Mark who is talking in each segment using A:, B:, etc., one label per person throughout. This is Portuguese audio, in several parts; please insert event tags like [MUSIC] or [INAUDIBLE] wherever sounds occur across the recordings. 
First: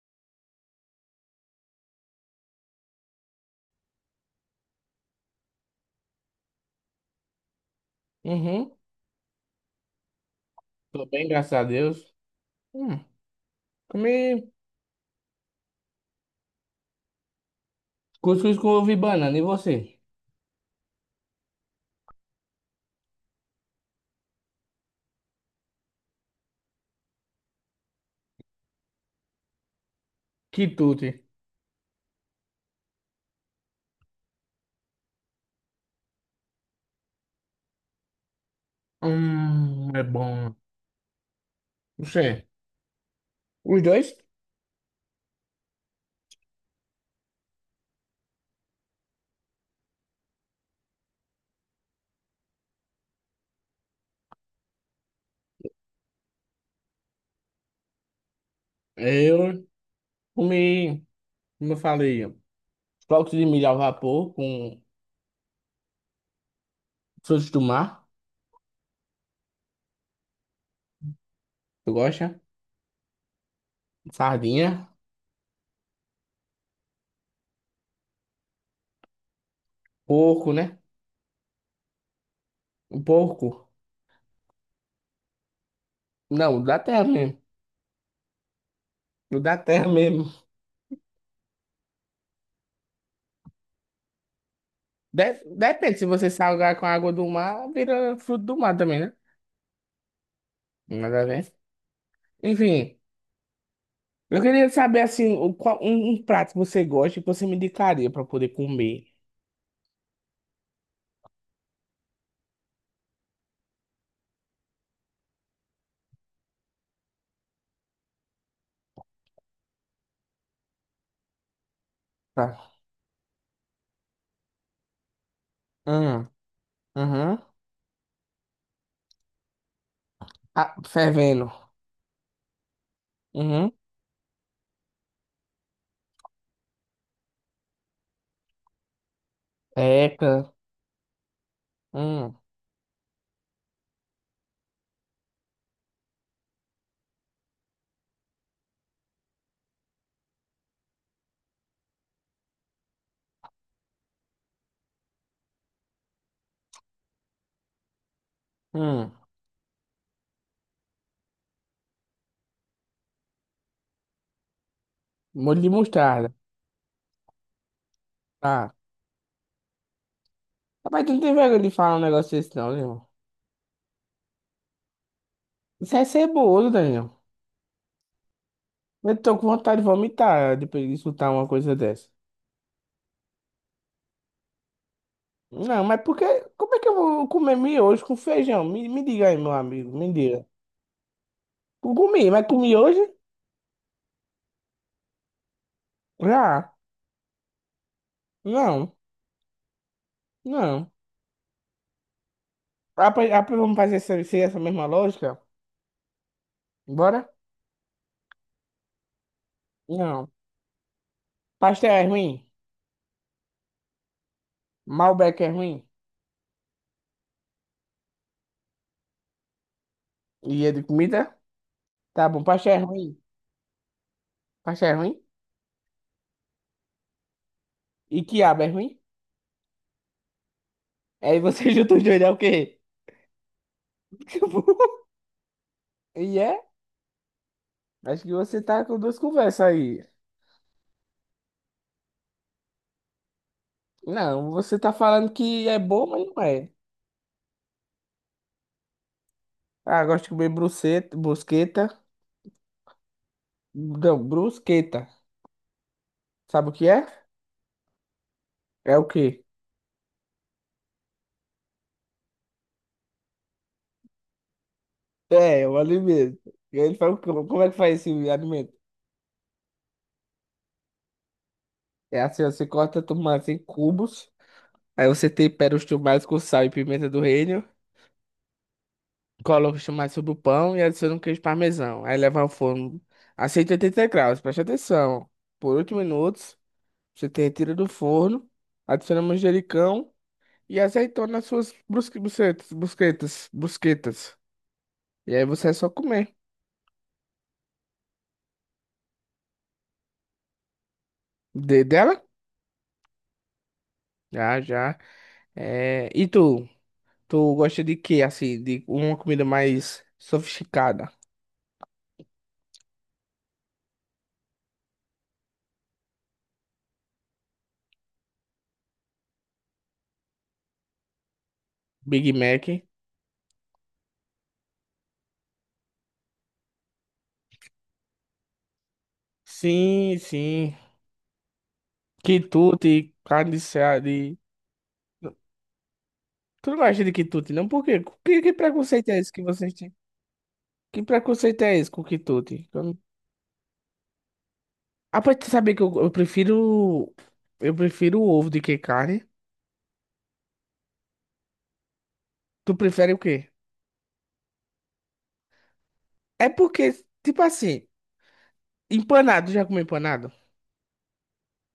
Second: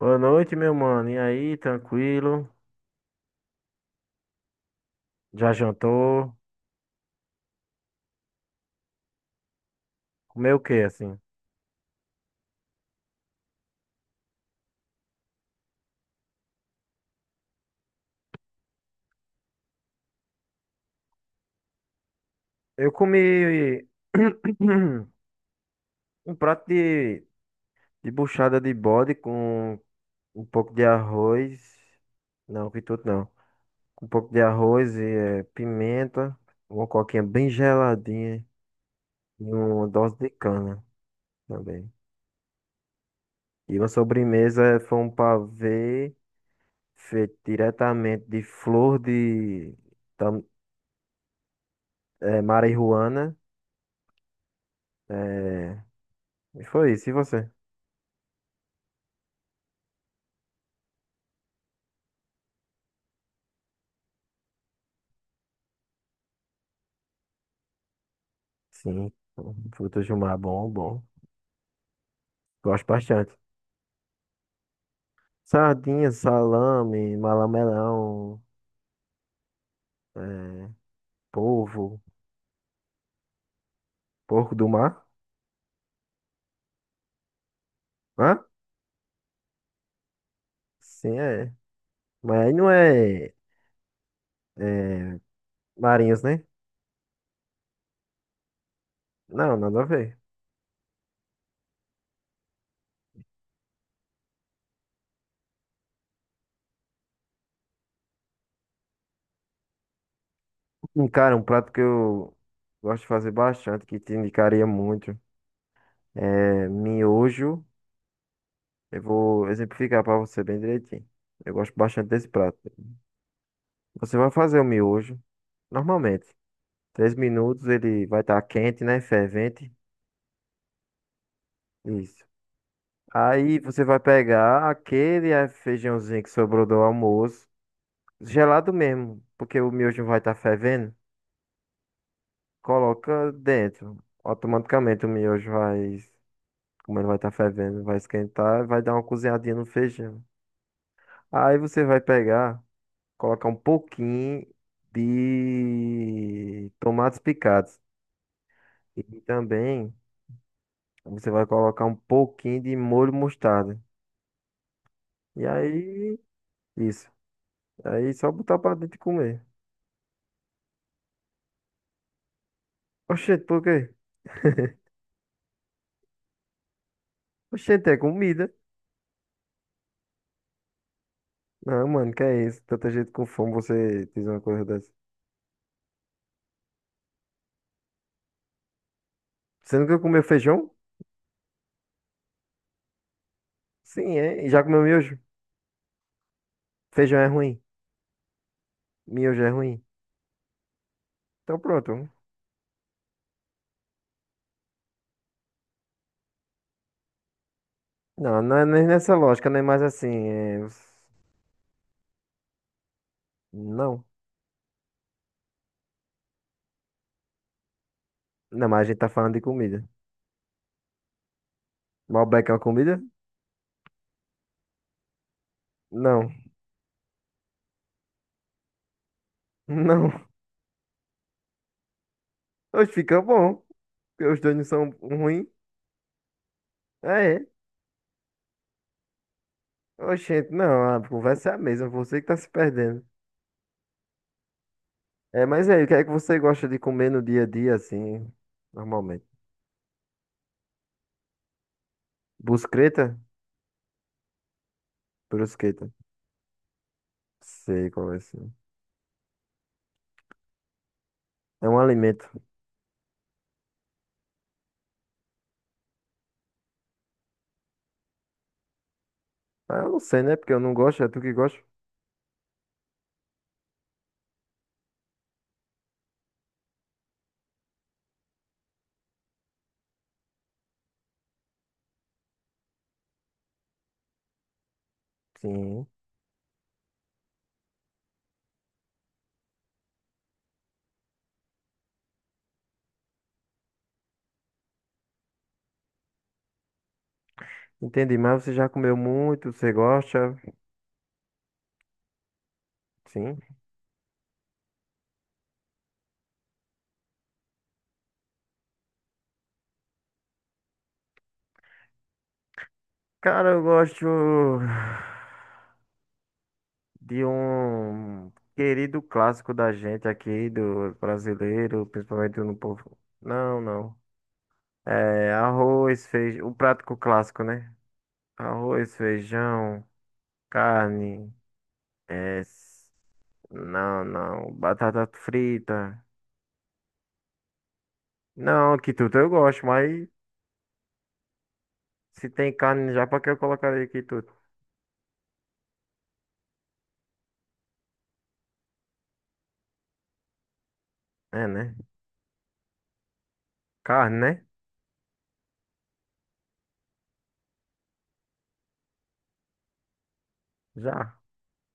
A: Boa noite, meu mano. E aí, tranquilo? Já jantou?
B: Uhum.
A: Comeu o quê,
B: Tô
A: assim?
B: bem, graças a Deus. Hum, Comi cuscuz com ovo e banana. E você?
A: Eu comi [CLEARS THROAT] um prato de buchada de bode com um pouco de
B: Quitute.
A: arroz. Não, que tudo não. Com um pouco de arroz e pimenta, uma coquinha bem geladinha e uma
B: É
A: dose de
B: bom.
A: cana também.
B: Você?
A: E
B: Os
A: uma
B: dois?
A: sobremesa foi um pavê feito diretamente de flor de tam, marihuana. eh, E foi isso, e você?
B: Eu comi, como eu falei, flocos de milho ao vapor com frutos do mar.
A: Sim, frutos do mar, bom, bom.
B: Tu gosta?
A: Gosto bastante.
B: Sardinha.
A: Sardinha, salame, malamelão,
B: Porco,
A: é,
B: né?
A: polvo,
B: Um porco.
A: porco do mar.
B: Não, da terra mesmo.
A: Hã?
B: O Da terra mesmo.
A: Sim, é. Mas aí não é
B: Depende, se
A: marinhos,
B: você
A: né?
B: salgar com a água do mar, vira fruto do mar também, né?
A: Não, nada a ver.
B: Nada a ver. Enfim. Eu queria saber, assim, um prato que você gosta e que você me indicaria pra poder comer.
A: Cara, um prato que eu gosto de fazer bastante, que te indicaria muito, é miojo. Eu vou exemplificar para você bem direitinho. Eu gosto bastante desse prato.
B: Tá.
A: Você vai fazer o miojo,
B: Hum,
A: normalmente. Três
B: uhum.
A: minutos ele vai estar quente, né? Fervente.
B: Ah, fervendo.
A: Isso. Aí
B: Uhum.
A: você vai pegar aquele feijãozinho que sobrou do almoço, gelado mesmo, porque o miojo vai estar
B: Eca,
A: fervendo.
B: hum,
A: Coloca dentro. Automaticamente o miojo vai, como ele vai estar fervendo, vai esquentar, e vai dar uma cozinhadinha no feijão. Aí você vai pegar, colocar um pouquinho de tomates picados e
B: hum.
A: também você vai colocar um pouquinho de molho mostarda. E
B: Molho de
A: aí,
B: mostarda.
A: isso. Aí só botar
B: Tá.
A: pra dentro e comer.
B: Rapaz, tu não tem vergonha de falar um negócio desse não, Leon.
A: Oxente, por quê?
B: Isso é ceboso, Daniel.
A: Oxente, é comida.
B: Eu tô com vontade de vomitar depois de escutar uma coisa
A: Não,
B: dessa.
A: mano, que é isso? Tanta gente com fome, você diz uma coisa dessa.
B: Não, mas porque... Como é que eu vou comer miojo com feijão? Me diga aí, meu
A: Você
B: amigo,
A: nunca
B: me
A: comeu
B: diga.
A: feijão?
B: Eu comi, mas comi hoje?
A: Sim, é. E já comeu miojo?
B: Já.
A: Feijão é ruim.
B: Não,
A: Miojo é ruim.
B: não.
A: Então pronto.
B: Ah, pois vamos fazer essa, seguir essa mesma lógica? Bora?
A: Não, não é nem nessa lógica, nem mais assim.
B: Não. Pastel é ruim?
A: Não.
B: Malbec é ruim?
A: Não, mas a gente tá falando de comida.
B: E é de comida? Tá bom,
A: Malbec é uma
B: pastel é
A: comida?
B: ruim. Pastel é ruim?
A: Não.
B: E quiabo é ruim?
A: [LAUGHS] Não.
B: Aí você [LAUGHS] junta os dois, é o quê?
A: Hoje fica bom. Porque os dois não são
B: [LAUGHS]
A: ruins.
B: E é?
A: É, é.
B: Acho que você tá com duas conversas aí.
A: Oxente, não, a conversa é a mesma, você que tá se perdendo.
B: Não, você tá falando
A: É, mas
B: que é
A: aí, o que é
B: bom,
A: que
B: mas
A: você
B: não
A: gosta
B: é.
A: de comer no dia a dia, assim, normalmente?
B: Ah, gosto de comer bruceta, brusqueta.
A: Brusqueta?
B: Não, brusqueta.
A: Brusqueta.
B: Sabe o que é?
A: Sei qual é esse.
B: É o quê?
A: É um alimento.
B: É, o alimento. E ele fala, como é que faz esse alimento?
A: Ah, eu não sei, né? Porque eu não gosto, é tu que gosta?
B: É assim, ó, você corta tomate em cubos, aí você tempera os tomates com sal e pimenta do reino, coloca os tomates sobre o pão e adiciona um queijo parmesão. Aí leva ao forno a 180 graus, preste atenção. Por
A: Sim.
B: 8 minutos, você te retira do forno, adiciona manjericão e azeitona nas suas bucetas, brusquetas, brusquetas. E aí você é só comer.
A: Entendi, mas você já comeu muito, você gosta?
B: De dela?
A: Sim.
B: Já, já. É. E tu? Tu gosta de quê, assim? De uma comida mais sofisticada?
A: Cara, eu gosto de um querido clássico da gente aqui, do brasileiro,
B: Big
A: principalmente no
B: Mac?
A: povo. Não, não. É, arroz, feijão, o prático clássico, né? Arroz, feijão,
B: Sim, sim.
A: carne, é, s-
B: Quitute, carne de seara,
A: não,
B: de...
A: não, batata frita.
B: Tu não gosta de quitute, não? Por quê? Que
A: Não,
B: preconceito
A: quituta
B: é
A: eu
B: esse que
A: gosto,
B: vocês têm?
A: mas
B: Que preconceito é esse com
A: se tem
B: quitute? Eu
A: carne
B: não-
A: já, pra que eu colocaria quituta?
B: Ah, pra tu saber que eu prefiro... Eu prefiro o ovo do que carne.
A: É, né?
B: Tu prefere o quê?
A: Carne, né?
B: É porque, tipo assim, empanado, já comeu empanado?
A: Já,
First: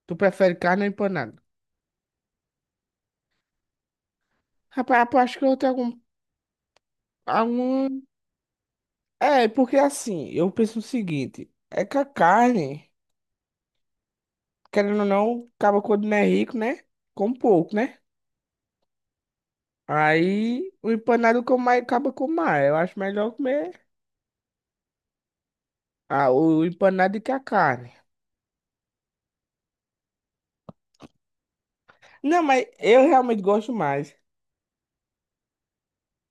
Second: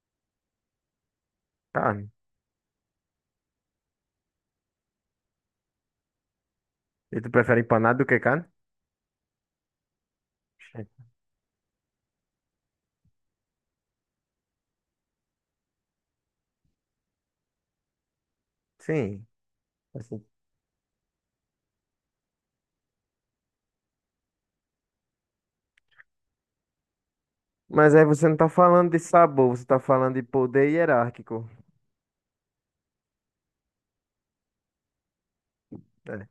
B: Tu prefere carne ou empanado?
A: carne.
B: Rapaz, eu acho que eu tenho algum...
A: E tu prefere empanado
B: algum...
A: do que carne?
B: É, porque assim, eu penso o
A: Oxente.
B: seguinte. É que a carne... Querendo ou não, acaba quando não é rico, né? Com pouco, né?
A: Sim. Assim.
B: Aí o empanado que eu mais acaba com mais. Eu acho melhor comer o empanado do que a
A: Mas
B: carne.
A: aí você não tá falando de sabor, você tá falando de poder hierárquico.
B: Não, mas eu realmente gosto mais.
A: É,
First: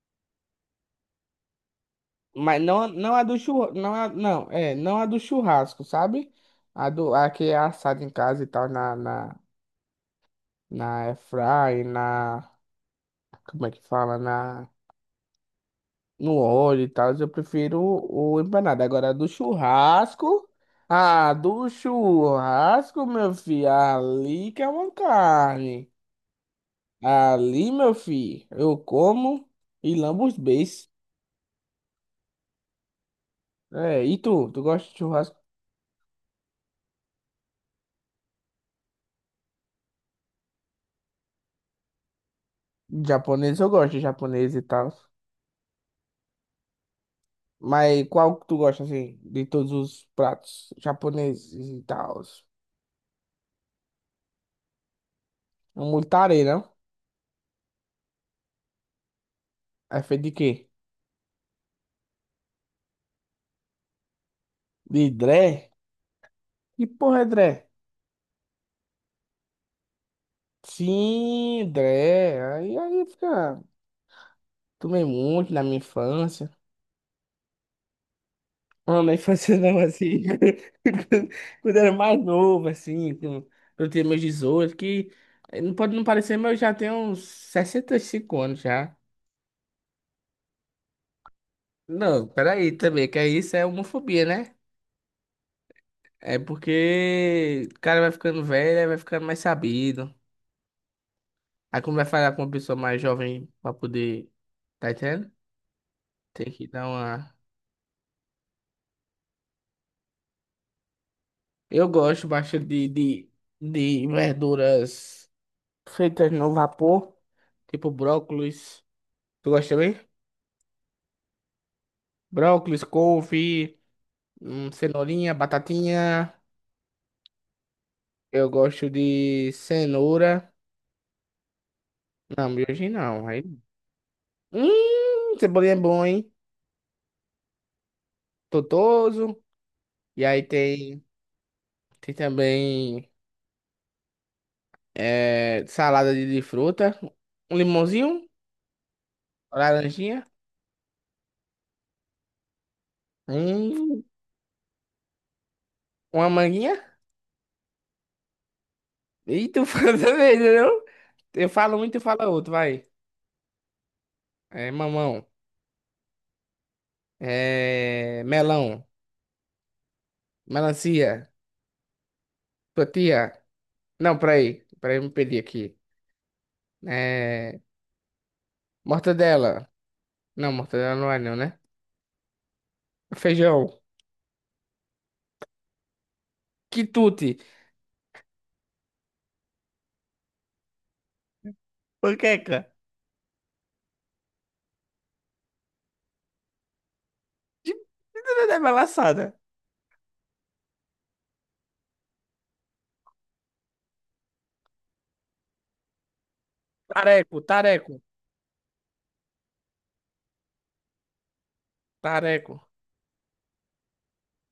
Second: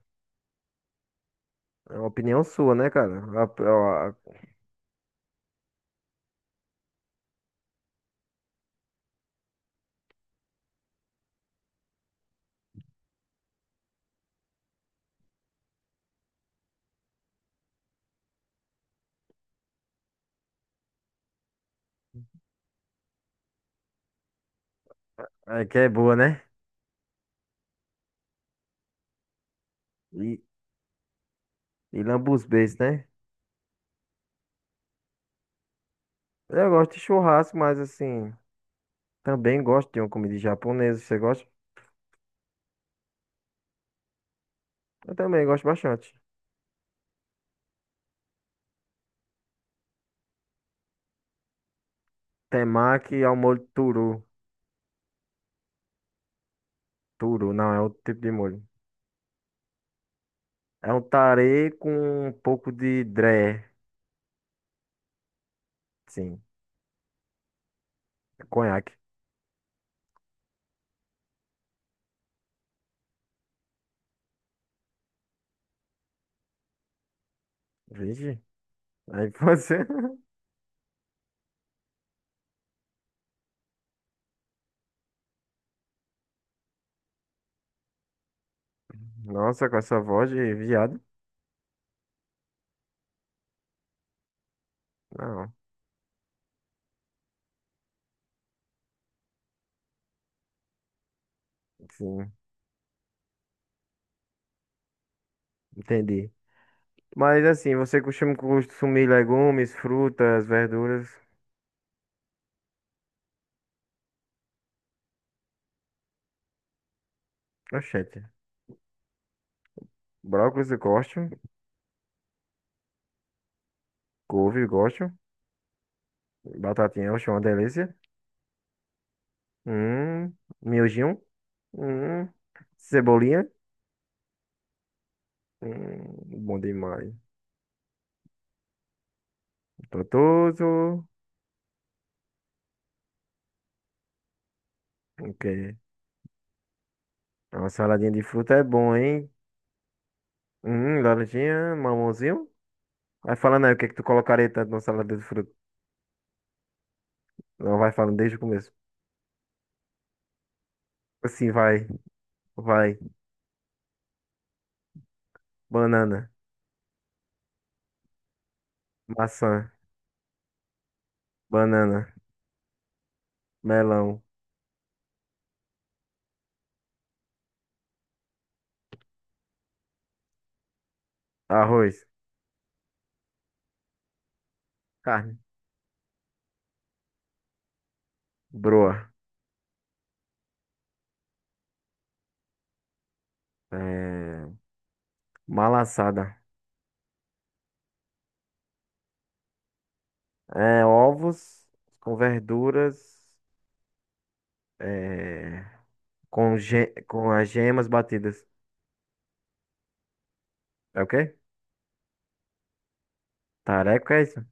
A: é uma opinião
B: Mas
A: sua,
B: não,
A: né,
B: não
A: cara?
B: a do churrasco. Não,
A: A-
B: não, é, não a do churrasco, sabe? A que é assada em casa e tal, na, na, na airfryer, na. Como é que fala? No óleo e tal, eu prefiro o empanado. Agora, do churrasco. Ah, do churrasco, meu filho. Ali que é uma
A: é que é
B: carne.
A: boa, né?
B: Ali, meu filho, eu como e lambo os beiços.
A: E lambuzbês, né?
B: É, e tu? Tu gosta de churrasco
A: Eu gosto de churrasco, mas assim, também gosto de uma comida japonesa. Você gosta?
B: japonês? Eu gosto de japonês e tal.
A: Eu também gosto bastante.
B: Mas qual que tu gosta, assim, de todos os pratos japoneses e tal?
A: Temaki ao molho turu.
B: Um multare, não?
A: Turu, não, é outro tipo de molho.
B: É feito de quê?
A: É um tare com um pouco de dré.
B: De dré?
A: Sim,
B: Que porra é dré?
A: conhaque.
B: Sim, Dré. Aí fica. Tomei muito na minha infância.
A: Vixe,
B: Não, na
A: aí
B: infância
A: você.
B: não, assim. [LAUGHS] Quando eu era mais novo, assim. Eu tinha meus 18, que não pode não parecer, mas eu já tenho uns 65 anos já.
A: [LAUGHS] Nossa, com essa voz de viado.
B: Não, peraí também, que aí isso é homofobia, né?
A: Não,
B: É porque o cara vai ficando velho, aí vai ficando mais sabido. Aí como vai
A: sim,
B: falar com uma pessoa mais jovem pra poder. Tá entendendo?
A: entendi.
B: Tem que dar uma.
A: Mas assim, você costuma consumir legumes, frutas, verduras?
B: Eu gosto bastante de verduras feitas no vapor, tipo
A: Oxente.
B: brócolis. Tu gosta também?
A: Brócolis eu gosto.
B: Brócolis, couve,
A: Couve eu gosto.
B: cenourinha, batatinha.
A: Batatinha, oxe, uma delícia.
B: Eu gosto de
A: Hum,
B: cenoura.
A: miojinho. Hum,
B: Não, miojo não. Aí...
A: cebolinha.
B: Cebolinha é bom, hein?
A: Hum, bom demais.
B: Totoso. E aí tem,
A: Gostoso.
B: tem também
A: Ok.
B: salada de fruta. Um
A: Uma saladinha de
B: limãozinho,
A: fruta é bom, hein?
B: laranjinha.
A: Laranjinha, mamãozinho. Vai falando aí o que é que tu
B: Hum,
A: colocaria tanto na salada de fruta.
B: uma manguinha.
A: Não, vai falando desde o começo.
B: E tu [LAUGHS] fala também, entendeu? Eu
A: Assim,
B: falo um
A: vai,
B: e tu fala outro, vai.
A: vai.
B: É mamão.
A: Banana,
B: É melão.
A: maçã,
B: Melancia.
A: banana,
B: Tortilha. Não,
A: melão,
B: peraí. Peraí, me perdi aqui. É mortadela. Não, mortadela não é não, né?
A: arroz,
B: Feijão.
A: carne,
B: Quitute.
A: broa,
B: Panqueca.
A: é, malassada.
B: De... É balaçada.
A: É, ovos com verduras, é, com
B: Tareco,
A: as gemas
B: tareco.
A: batidas. É o quê?
B: Tareco.
A: Tareco é isso?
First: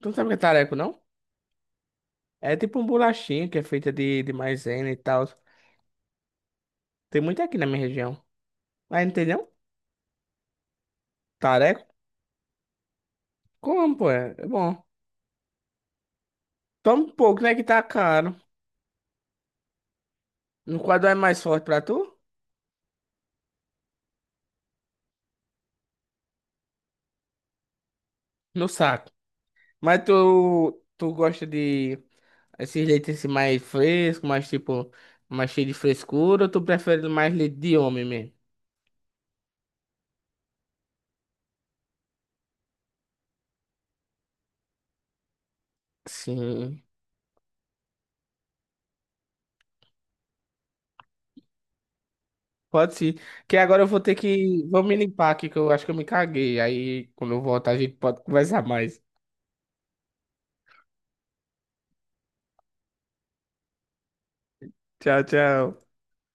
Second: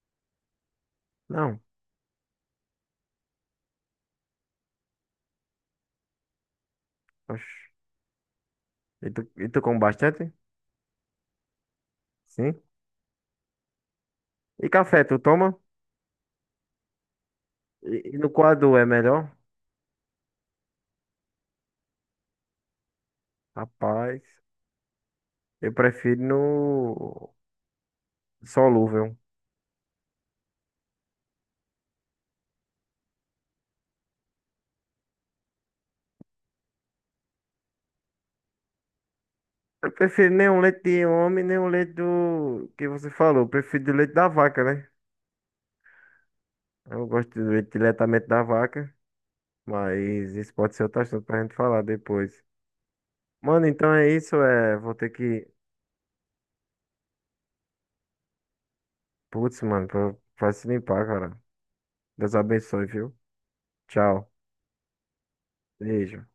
B: Tu não sabe o que é tareco, não?
A: Não.
B: É tipo um bolachinho que é feita de maisena e tal. Tem muito aqui
A: Oxe.
B: na minha região. Mas não tem não?
A: E tu come bastante?
B: Tareco?
A: Sim.
B: Como, pô? É
A: E
B: bom.
A: café, tu toma?
B: Toma um pouco, né? Que tá
A: E no
B: caro.
A: coador é melhor?
B: No quadro é mais forte pra tu?
A: Rapaz, eu prefiro no
B: No saco.
A: solúvel.
B: Mas tu gosta de esses leites assim mais frescos, mais tipo, mais cheio de frescura, ou tu prefere mais leite de homem mesmo?
A: Eu prefiro nem o leite de homem, nem o leite do que você falou. Eu prefiro do leite da vaca, né?
B: Sim.
A: Eu gosto do leite diretamente da vaca, mas isso pode ser outro assunto pra gente falar depois.
B: Pode ser. Que
A: Mano,
B: agora eu
A: então
B: vou
A: é
B: ter
A: isso,
B: que.
A: é.
B: Vou
A: Vou
B: me
A: ter
B: limpar
A: que.
B: aqui, que eu acho que eu me caguei. Aí quando eu voltar a gente pode conversar mais.
A: Putz, mano, vai se limpar, cara. Deus abençoe, viu? Tchau.
B: Tchau, tchau.
A: Beijo.